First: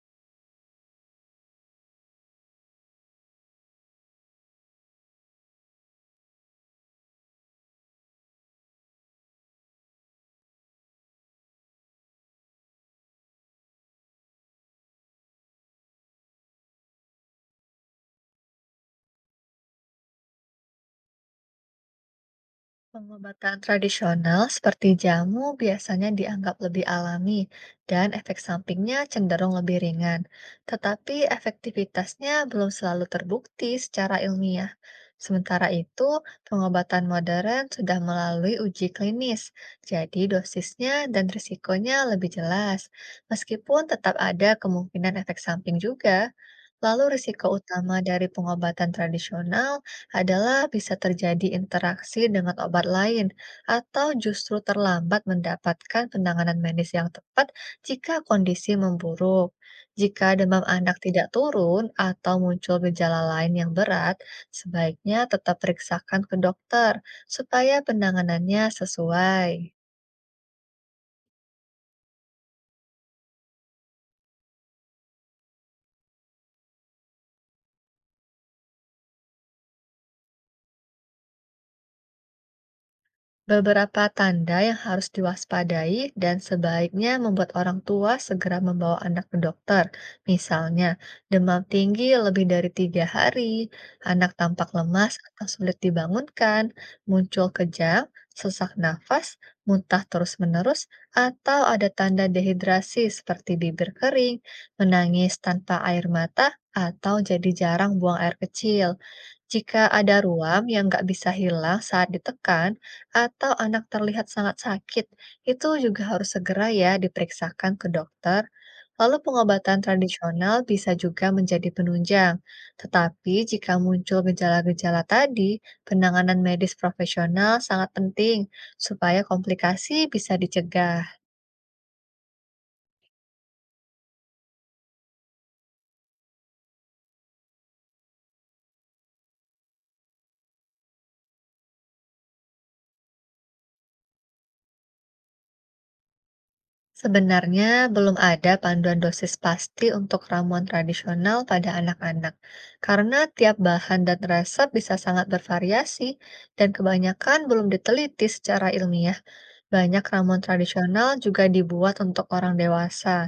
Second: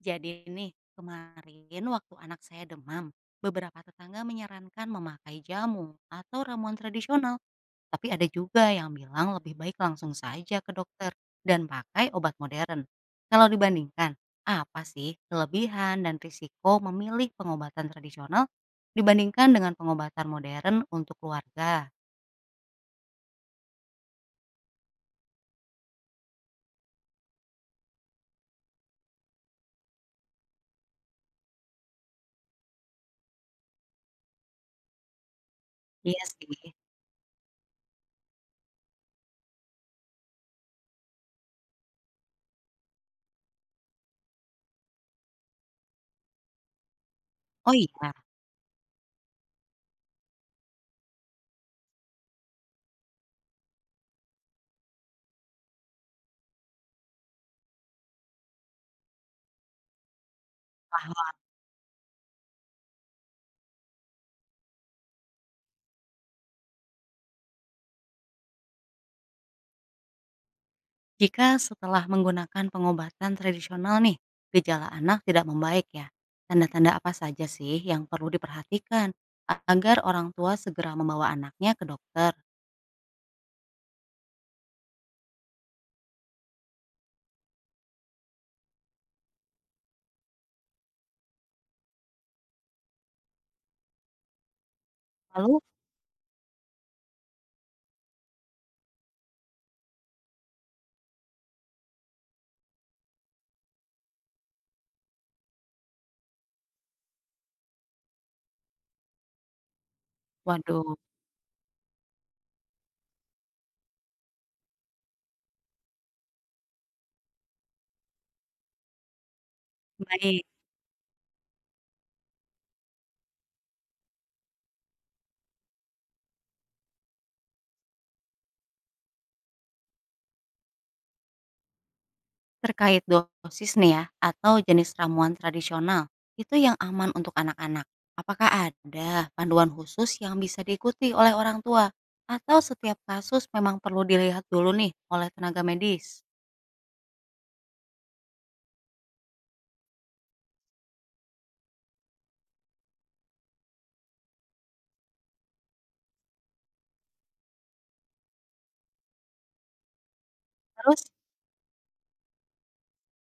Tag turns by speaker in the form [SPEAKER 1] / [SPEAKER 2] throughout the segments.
[SPEAKER 1] Jadi nih, kemarin waktu anak saya demam, beberapa tetangga menyarankan memakai jamu atau ramuan tradisional. Tapi ada juga yang bilang lebih baik langsung saja ke dokter dan pakai obat modern. Kalau dibandingkan, apa sih kelebihan dan risiko memilih pengobatan tradisional dibandingkan dengan pengobatan modern untuk keluarga?
[SPEAKER 2] Pengobatan tradisional seperti jamu biasanya dianggap lebih alami dan efek sampingnya cenderung lebih ringan, tetapi efektivitasnya belum selalu terbukti secara ilmiah. Sementara itu,
[SPEAKER 1] Iya sih.
[SPEAKER 2] pengobatan modern sudah melalui uji klinis, jadi dosisnya dan risikonya lebih jelas, meskipun tetap ada kemungkinan efek samping juga. Lalu risiko
[SPEAKER 1] Oh
[SPEAKER 2] utama
[SPEAKER 1] iya,
[SPEAKER 2] dari pengobatan tradisional adalah bisa terjadi interaksi dengan obat lain atau justru terlambat mendapatkan penanganan medis yang tepat jika kondisi memburuk. Jika demam anak
[SPEAKER 1] paham.
[SPEAKER 2] tidak turun atau muncul gejala lain yang berat, sebaiknya tetap periksakan ke dokter supaya penanganannya sesuai.
[SPEAKER 1] Jika setelah menggunakan pengobatan tradisional nih, gejala anak tidak membaik ya, tanda-tanda apa saja sih yang perlu diperhatikan agar orang tua segera membawa anaknya ke dokter?
[SPEAKER 2] Beberapa tanda yang harus diwaspadai dan sebaiknya membuat orang tua segera membawa anak ke dokter. Misalnya, demam tinggi lebih dari 3 hari, anak tampak lemas atau
[SPEAKER 1] Lalu,
[SPEAKER 2] sulit dibangunkan, muncul kejang, sesak nafas, muntah terus-menerus, atau ada tanda dehidrasi seperti bibir kering, menangis tanpa air mata, atau jadi jarang buang air kecil. Jika ada ruam yang
[SPEAKER 1] waduh,
[SPEAKER 2] nggak bisa hilang saat ditekan, atau anak terlihat sangat sakit, itu juga harus segera ya diperiksakan ke dokter. Lalu pengobatan
[SPEAKER 1] baik,
[SPEAKER 2] tradisional bisa juga menjadi penunjang. Tetapi jika muncul gejala-gejala tadi, penanganan medis profesional sangat penting supaya komplikasi bisa dicegah.
[SPEAKER 1] terkait dosis nih ya, atau jenis ramuan tradisional, itu yang aman untuk anak-anak. Apakah ada panduan khusus yang bisa diikuti oleh orang tua? Atau setiap kasus memang perlu dilihat dulu nih oleh tenaga medis?
[SPEAKER 2] Sebenarnya belum ada panduan dosis pasti untuk ramuan tradisional pada anak-anak, karena tiap bahan dan resep bisa sangat bervariasi dan kebanyakan belum diteliti secara ilmiah. Banyak ramuan
[SPEAKER 1] Terus,
[SPEAKER 2] tradisional juga dibuat untuk orang dewasa,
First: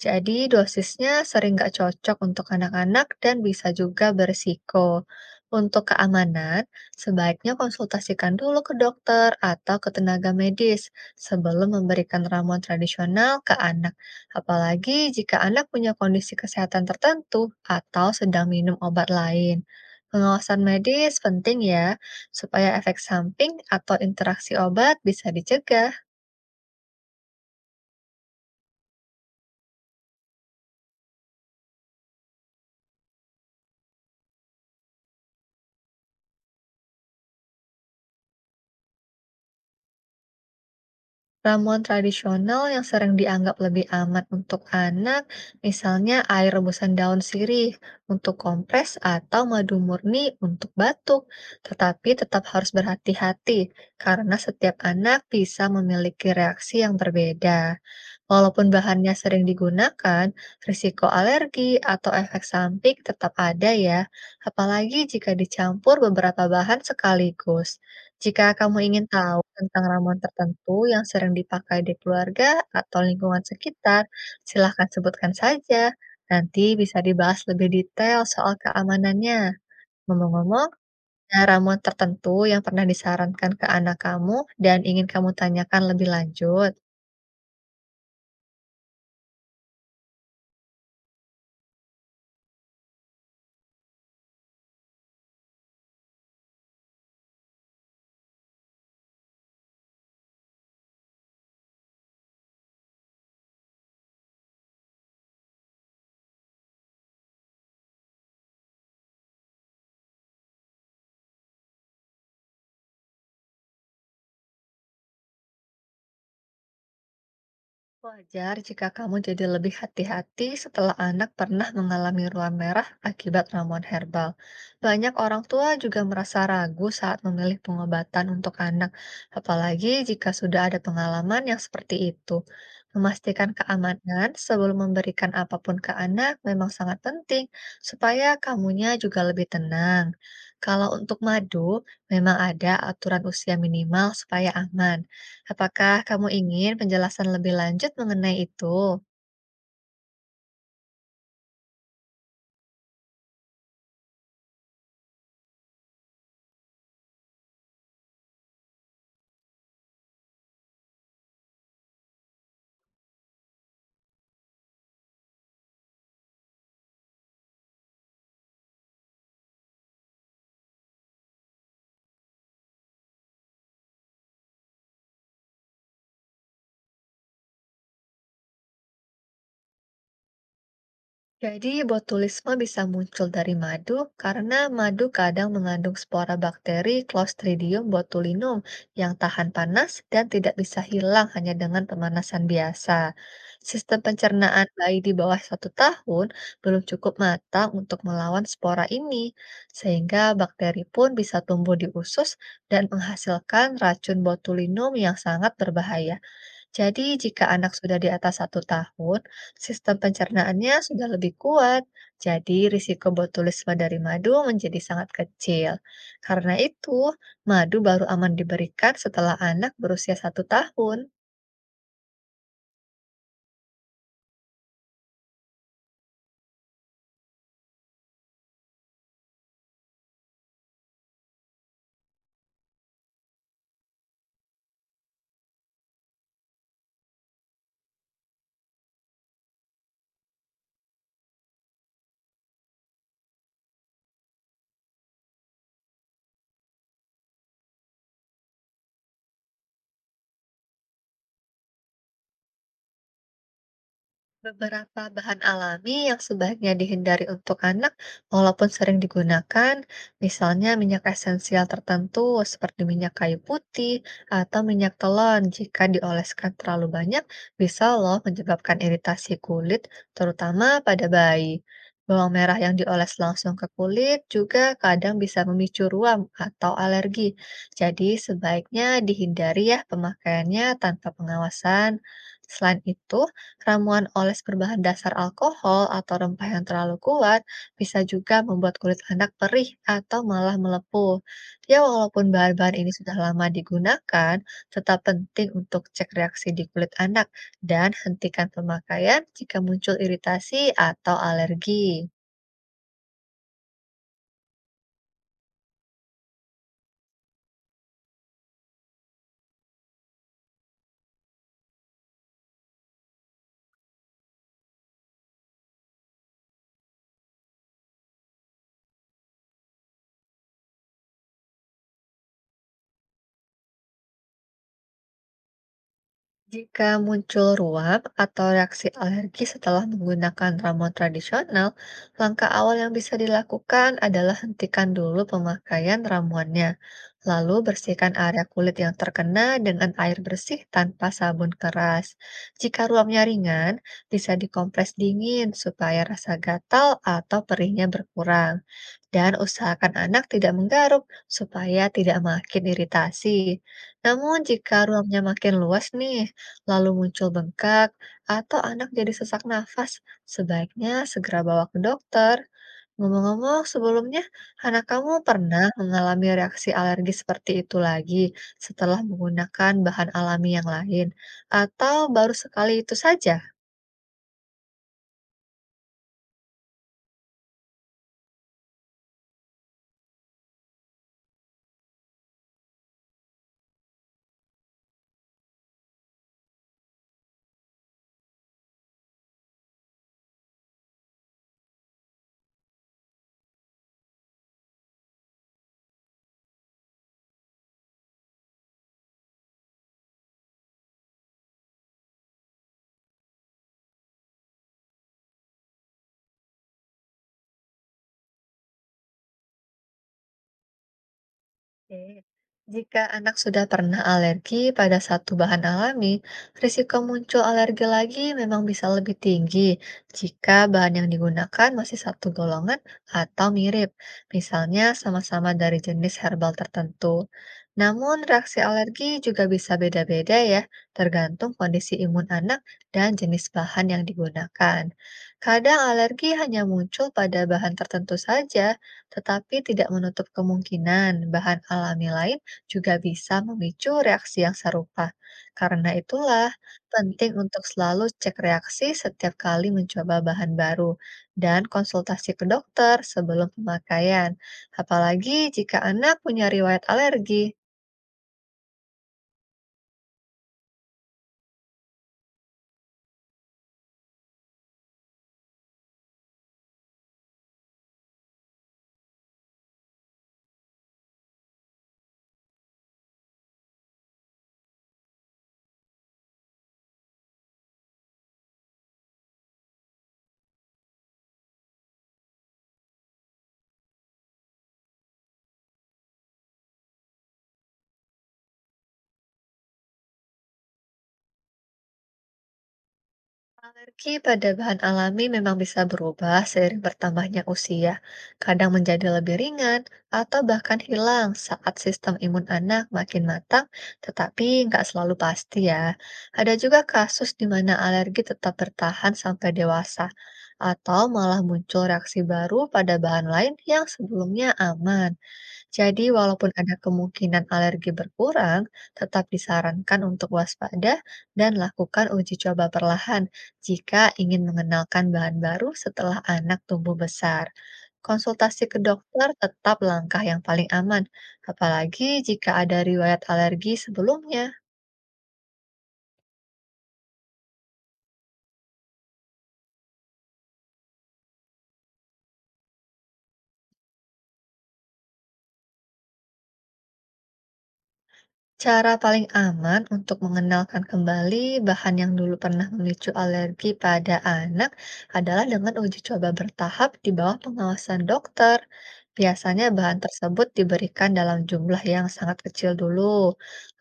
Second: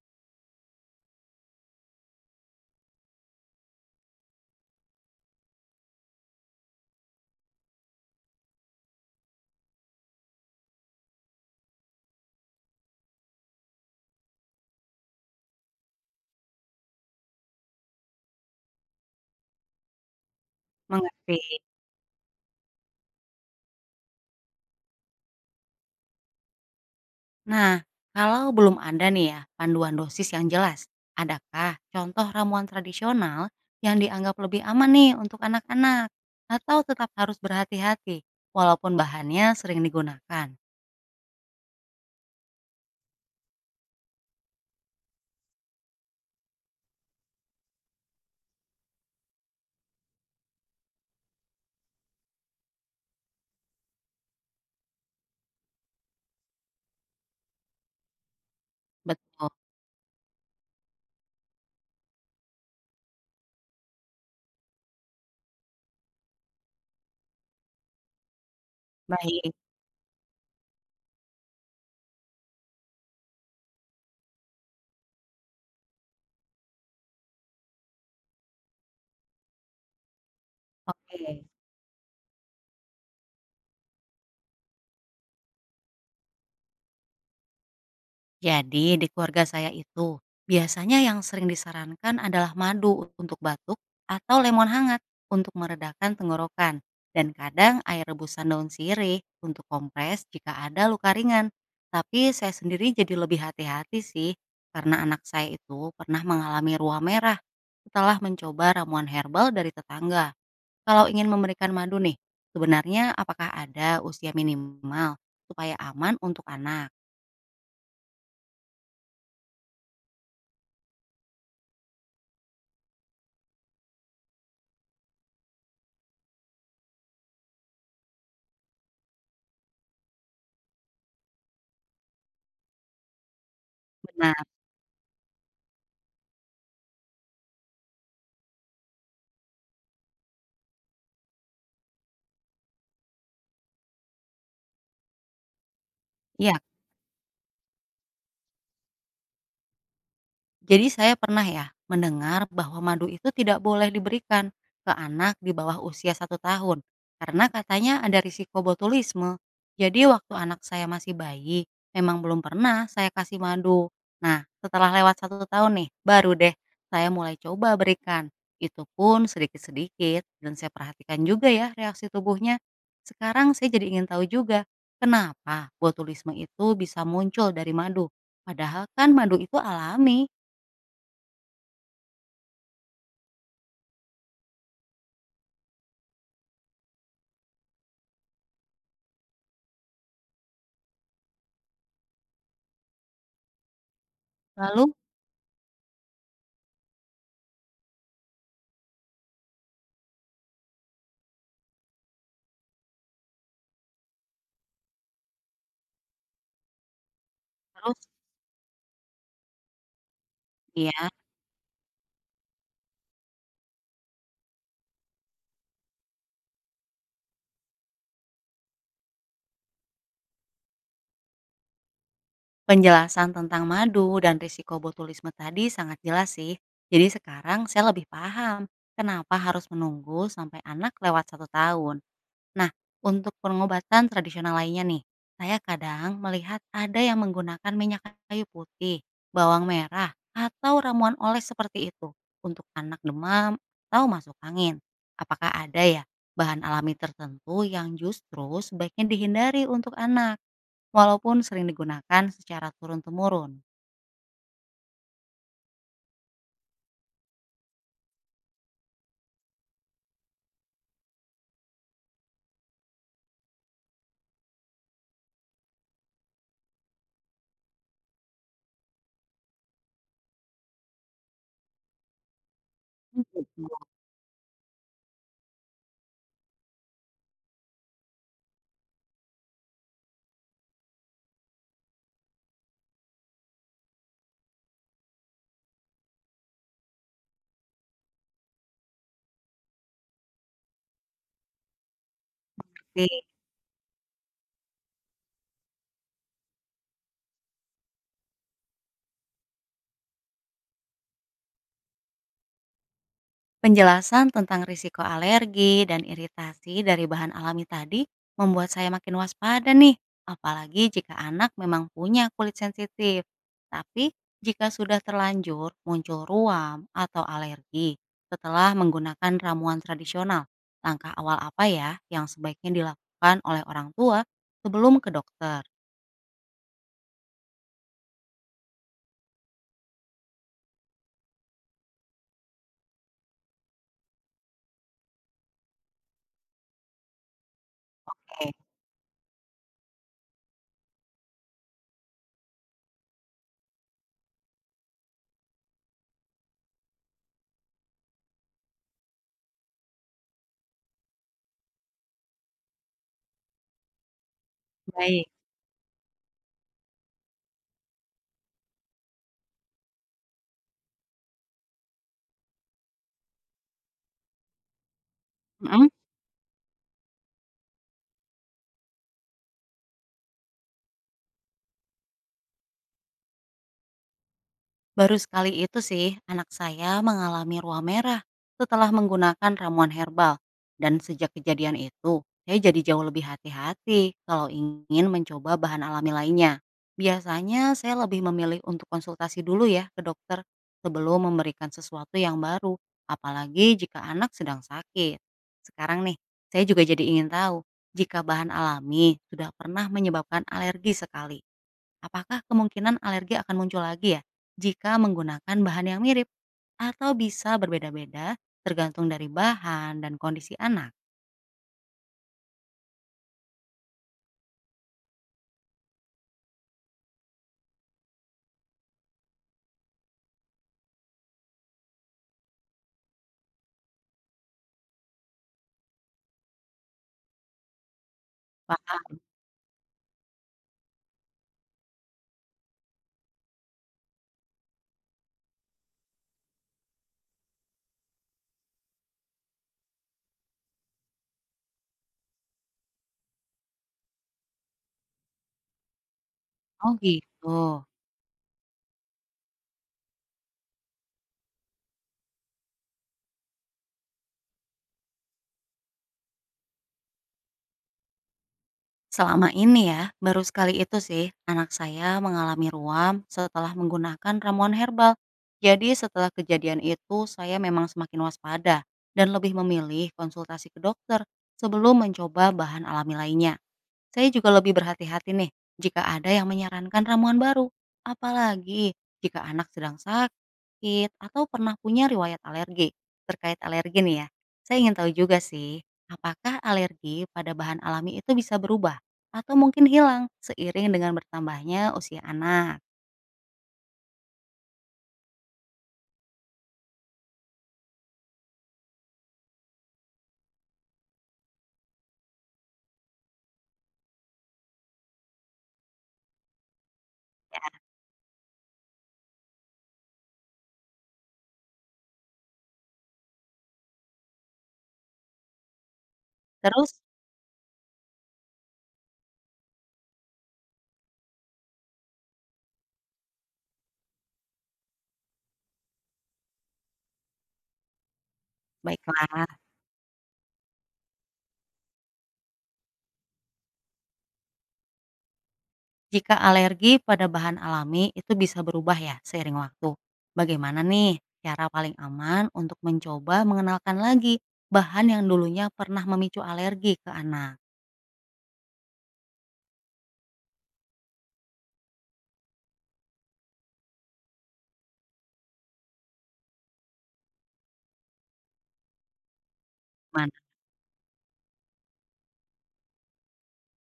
[SPEAKER 2] jadi dosisnya sering nggak cocok untuk anak-anak dan bisa juga berisiko. Untuk keamanan, sebaiknya konsultasikan dulu ke dokter atau ke tenaga medis sebelum memberikan ramuan tradisional ke anak, apalagi jika anak punya kondisi kesehatan tertentu atau sedang minum obat lain. Pengawasan medis
[SPEAKER 1] mengerti.
[SPEAKER 2] penting ya, supaya efek samping atau interaksi obat bisa dicegah.
[SPEAKER 1] Nah, kalau belum ada nih ya panduan dosis yang jelas, adakah contoh ramuan tradisional yang dianggap lebih aman nih untuk anak-anak? Atau tetap harus berhati-hati walaupun bahannya sering digunakan?
[SPEAKER 2] Ramuan tradisional yang sering dianggap lebih aman untuk anak, misalnya air rebusan daun sirih untuk kompres atau madu murni untuk batuk. Tetapi tetap harus berhati-hati karena setiap anak bisa memiliki reaksi yang berbeda. Walaupun bahannya sering
[SPEAKER 1] Betul.
[SPEAKER 2] digunakan, risiko alergi atau efek samping tetap ada ya, apalagi jika dicampur beberapa bahan sekaligus. Jika kamu ingin tahu
[SPEAKER 1] Baik.
[SPEAKER 2] tentang ramuan tertentu yang sering dipakai di keluarga atau lingkungan sekitar, silahkan sebutkan saja. Nanti bisa dibahas lebih detail soal keamanannya. Ngomong-ngomong, ada
[SPEAKER 1] Oke.
[SPEAKER 2] ramuan tertentu yang pernah disarankan ke anak kamu dan ingin kamu tanyakan lebih lanjut.
[SPEAKER 1] Jadi di keluarga saya itu biasanya yang sering disarankan adalah madu untuk batuk atau lemon hangat untuk meredakan tenggorokan dan kadang air rebusan daun sirih untuk kompres jika ada luka ringan. Tapi saya sendiri jadi lebih hati-hati sih karena anak saya itu pernah mengalami ruam merah setelah mencoba ramuan herbal dari tetangga. Kalau ingin memberikan madu nih, sebenarnya apakah ada usia minimal supaya aman untuk anak?
[SPEAKER 2] Wajar jika kamu jadi lebih hati-hati setelah anak pernah mengalami ruam merah akibat ramuan herbal. Banyak orang tua juga merasa ragu saat memilih pengobatan untuk anak, apalagi jika sudah ada pengalaman yang seperti itu. Memastikan keamanan
[SPEAKER 1] Benar,
[SPEAKER 2] sebelum memberikan apapun ke anak memang sangat penting, supaya kamunya juga lebih tenang. Kalau untuk madu, memang ada aturan usia minimal supaya aman. Apakah kamu
[SPEAKER 1] iya.
[SPEAKER 2] ingin penjelasan lebih lanjut mengenai itu?
[SPEAKER 1] Jadi saya pernah ya mendengar bahwa madu itu tidak boleh diberikan ke anak di bawah usia 1 tahun karena katanya ada risiko botulisme. Jadi waktu anak saya masih bayi, memang belum pernah saya kasih madu. Nah, setelah lewat 1 tahun nih, baru deh saya mulai coba berikan. Itu pun sedikit-sedikit dan saya perhatikan juga ya reaksi tubuhnya. Sekarang saya jadi ingin tahu juga kenapa botulisme itu bisa muncul dari madu. Padahal kan madu itu alami.
[SPEAKER 2] Jadi, botulisme bisa muncul dari madu karena madu kadang mengandung spora bakteri Clostridium botulinum yang tahan panas dan tidak bisa hilang hanya dengan pemanasan biasa. Sistem pencernaan
[SPEAKER 1] Lalu
[SPEAKER 2] bayi di bawah 1 tahun belum cukup matang untuk melawan spora ini, sehingga bakteri pun bisa tumbuh di usus dan menghasilkan racun botulinum yang sangat berbahaya. Jadi, jika anak sudah
[SPEAKER 1] terus
[SPEAKER 2] di atas 1 tahun, sistem pencernaannya
[SPEAKER 1] nih ya,
[SPEAKER 2] sudah lebih kuat. Jadi, risiko botulisme dari madu menjadi sangat kecil. Karena itu, madu baru aman diberikan setelah anak berusia 1 tahun.
[SPEAKER 1] penjelasan tentang madu dan risiko botulisme tadi sangat jelas sih. Jadi sekarang saya lebih paham kenapa harus menunggu sampai anak lewat 1 tahun. Nah, untuk pengobatan tradisional lainnya nih, saya kadang melihat ada yang menggunakan minyak kayu putih, bawang merah, atau ramuan oles seperti itu untuk anak demam atau masuk angin. Apakah ada ya bahan alami tertentu yang justru sebaiknya dihindari untuk anak? Walaupun sering digunakan secara turun-temurun.
[SPEAKER 2] Beberapa bahan alami yang sebaiknya dihindari untuk anak, walaupun sering digunakan, misalnya minyak esensial tertentu seperti minyak kayu putih atau minyak telon, jika dioleskan terlalu banyak, bisa loh menyebabkan iritasi kulit, terutama pada bayi. Bawang merah yang dioles langsung ke
[SPEAKER 1] Mhm.
[SPEAKER 2] kulit juga kadang bisa memicu ruam atau alergi. Jadi sebaiknya dihindari ya pemakaiannya tanpa pengawasan. Selain itu, ramuan oles berbahan dasar alkohol atau rempah yang terlalu kuat bisa juga membuat kulit anak perih atau malah melepuh. Ya, walaupun bahan-bahan ini sudah
[SPEAKER 1] Mengerti.
[SPEAKER 2] lama digunakan, tetap penting untuk cek reaksi di kulit anak dan hentikan pemakaian jika muncul iritasi atau alergi.
[SPEAKER 1] Penjelasan tentang risiko alergi dan iritasi dari bahan alami tadi membuat saya makin waspada nih, apalagi jika anak memang punya kulit sensitif. Tapi jika sudah terlanjur muncul ruam atau alergi setelah menggunakan ramuan tradisional, langkah awal apa ya yang sebaiknya dilakukan oleh orang tua sebelum ke dokter?
[SPEAKER 2] Jika muncul ruam atau reaksi alergi setelah menggunakan ramuan tradisional, langkah awal yang bisa dilakukan adalah hentikan dulu pemakaian ramuannya, lalu bersihkan area
[SPEAKER 1] Oke.
[SPEAKER 2] kulit yang terkena dengan air bersih tanpa sabun keras. Jika ruamnya ringan, bisa dikompres dingin supaya rasa gatal atau perihnya berkurang dan usahakan anak tidak menggaruk supaya tidak makin iritasi. Namun jika ruangnya
[SPEAKER 1] Baik.
[SPEAKER 2] makin luas nih, lalu muncul bengkak atau anak jadi sesak nafas, sebaiknya segera bawa ke dokter. Ngomong-ngomong, sebelumnya anak kamu pernah
[SPEAKER 1] Mhm.
[SPEAKER 2] mengalami reaksi alergi seperti itu lagi setelah menggunakan bahan alami yang lain, atau baru sekali itu saja?
[SPEAKER 1] Baru sekali itu sih anak saya mengalami ruam merah setelah menggunakan ramuan herbal. Dan sejak kejadian itu, saya jadi jauh lebih hati-hati kalau ingin mencoba bahan alami lainnya. Biasanya saya lebih memilih untuk konsultasi dulu ya ke dokter sebelum memberikan sesuatu yang baru, apalagi jika anak sedang sakit. Sekarang nih, saya juga jadi ingin tahu jika bahan alami sudah pernah menyebabkan alergi sekali. Apakah kemungkinan alergi akan muncul lagi ya jika menggunakan bahan yang mirip? Atau bisa berbeda-beda tergantung dari bahan dan kondisi anak?
[SPEAKER 2] Oke. Jika anak sudah pernah alergi pada satu bahan alami, risiko muncul alergi lagi memang bisa lebih tinggi jika bahan yang digunakan masih satu golongan atau mirip, misalnya sama-sama dari jenis herbal tertentu. Namun, reaksi alergi
[SPEAKER 1] Wah,
[SPEAKER 2] juga bisa beda-beda ya, tergantung kondisi imun anak dan jenis bahan yang digunakan. Kadang alergi hanya muncul pada bahan tertentu saja tetapi tidak menutup kemungkinan bahan alami lain juga bisa memicu reaksi yang serupa. Karena itulah,
[SPEAKER 1] oh
[SPEAKER 2] penting untuk
[SPEAKER 1] gitu.
[SPEAKER 2] selalu cek reaksi setiap kali mencoba bahan baru dan konsultasi ke dokter sebelum pemakaian, apalagi jika anak punya riwayat alergi.
[SPEAKER 1] Selama ini ya, baru sekali itu sih anak saya mengalami ruam setelah menggunakan ramuan herbal. Jadi setelah kejadian itu saya memang semakin waspada dan lebih memilih konsultasi ke dokter sebelum mencoba bahan alami lainnya. Saya juga lebih berhati-hati nih jika ada yang menyarankan ramuan baru, apalagi jika anak sedang sakit atau pernah punya riwayat alergi. Terkait alergi nih ya, saya ingin tahu juga sih, apakah alergi pada bahan alami itu bisa berubah atau mungkin hilang seiring dengan bertambahnya usia anak?
[SPEAKER 2] Meski pada bahan alami memang bisa berubah seiring bertambahnya usia, kadang menjadi lebih ringan atau bahkan hilang saat sistem imun anak makin matang, tetapi nggak selalu pasti ya. Ada juga kasus di
[SPEAKER 1] Ya,
[SPEAKER 2] mana alergi tetap bertahan sampai dewasa atau malah muncul reaksi baru pada bahan lain yang sebelumnya aman. Jadi, walaupun ada
[SPEAKER 1] terus
[SPEAKER 2] kemungkinan alergi berkurang, tetap disarankan untuk waspada dan lakukan uji coba perlahan jika ingin mengenalkan bahan baru setelah anak tumbuh besar. Konsultasi ke dokter
[SPEAKER 1] baiklah.
[SPEAKER 2] tetap langkah yang paling aman, apalagi jika ada riwayat alergi sebelumnya.
[SPEAKER 1] Jika alergi pada bahan alami itu bisa berubah ya seiring waktu. Bagaimana nih cara paling aman untuk mencoba mengenalkan lagi bahan yang dulunya pernah memicu alergi ke anak?
[SPEAKER 2] Cara paling aman untuk mengenalkan kembali bahan yang dulu pernah memicu alergi pada anak adalah dengan uji coba bertahap di bawah pengawasan dokter. Biasanya bahan
[SPEAKER 1] Mana
[SPEAKER 2] tersebut diberikan dalam jumlah yang sangat kecil dulu,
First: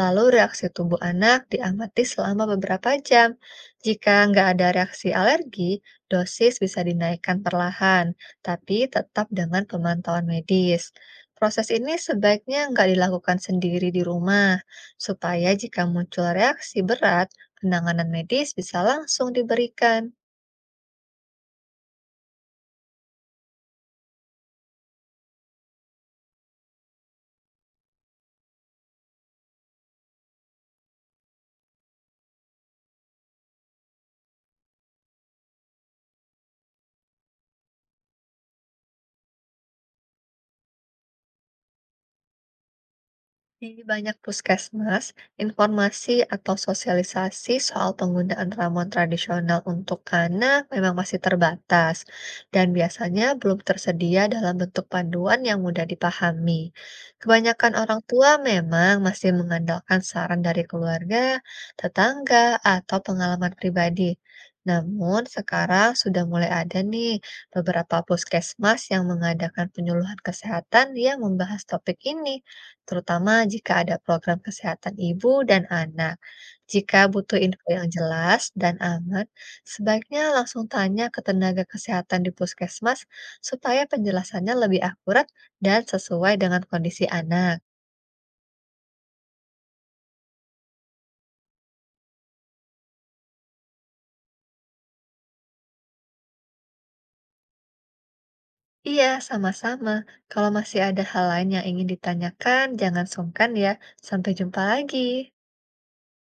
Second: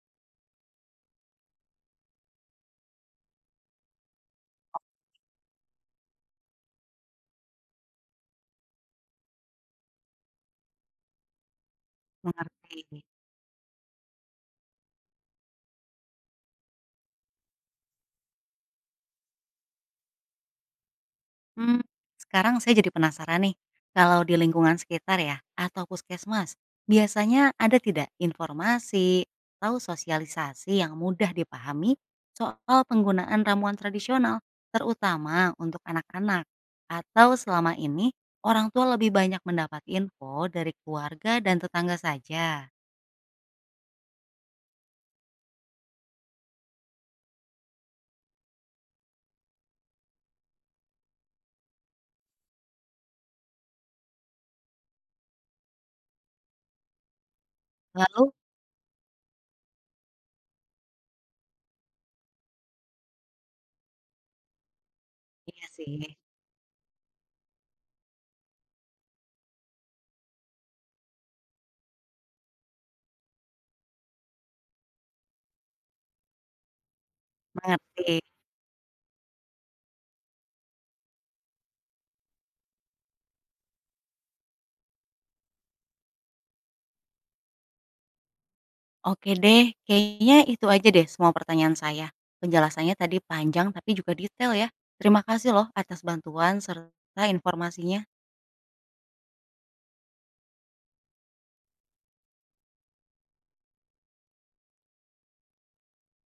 [SPEAKER 2] lalu reaksi tubuh anak diamati selama beberapa jam. Jika nggak ada reaksi alergi, dosis bisa dinaikkan perlahan, tapi tetap dengan pemantauan medis. Proses ini sebaiknya nggak
[SPEAKER 1] mengerti?
[SPEAKER 2] dilakukan sendiri di rumah supaya jika muncul reaksi berat, penanganan medis bisa langsung diberikan.
[SPEAKER 1] Mmm, Sekarang saya jadi penasaran nih, kalau di lingkungan sekitar ya, atau puskesmas, biasanya ada tidak informasi atau sosialisasi yang mudah dipahami soal penggunaan ramuan tradisional, terutama untuk anak-anak? Atau selama ini orang tua lebih banyak mendapat info dari keluarga dan tetangga saja?
[SPEAKER 2] Di banyak puskesmas, informasi atau sosialisasi soal penggunaan ramuan tradisional untuk anak memang masih terbatas dan biasanya belum tersedia dalam bentuk panduan yang mudah dipahami. Kebanyakan orang tua
[SPEAKER 1] Lalu
[SPEAKER 2] memang masih mengandalkan saran dari keluarga, tetangga, atau pengalaman pribadi. Namun
[SPEAKER 1] iya
[SPEAKER 2] sekarang
[SPEAKER 1] sih,
[SPEAKER 2] sudah mulai ada nih beberapa puskesmas yang mengadakan penyuluhan kesehatan yang membahas topik ini terutama jika ada program kesehatan ibu dan anak. Jika butuh info yang
[SPEAKER 1] mengerti.
[SPEAKER 2] jelas dan aman, sebaiknya langsung tanya ke tenaga kesehatan di puskesmas supaya penjelasannya lebih akurat dan sesuai dengan kondisi anak.
[SPEAKER 1] Oke deh, kayaknya itu aja deh semua pertanyaan saya. Penjelasannya tadi panjang tapi juga detail ya. Terima kasih loh atas bantuan serta informasinya.
[SPEAKER 2] Iya, sama-sama. Kalau masih ada hal lain yang ingin ditanyakan, jangan sungkan ya. Sampai jumpa lagi.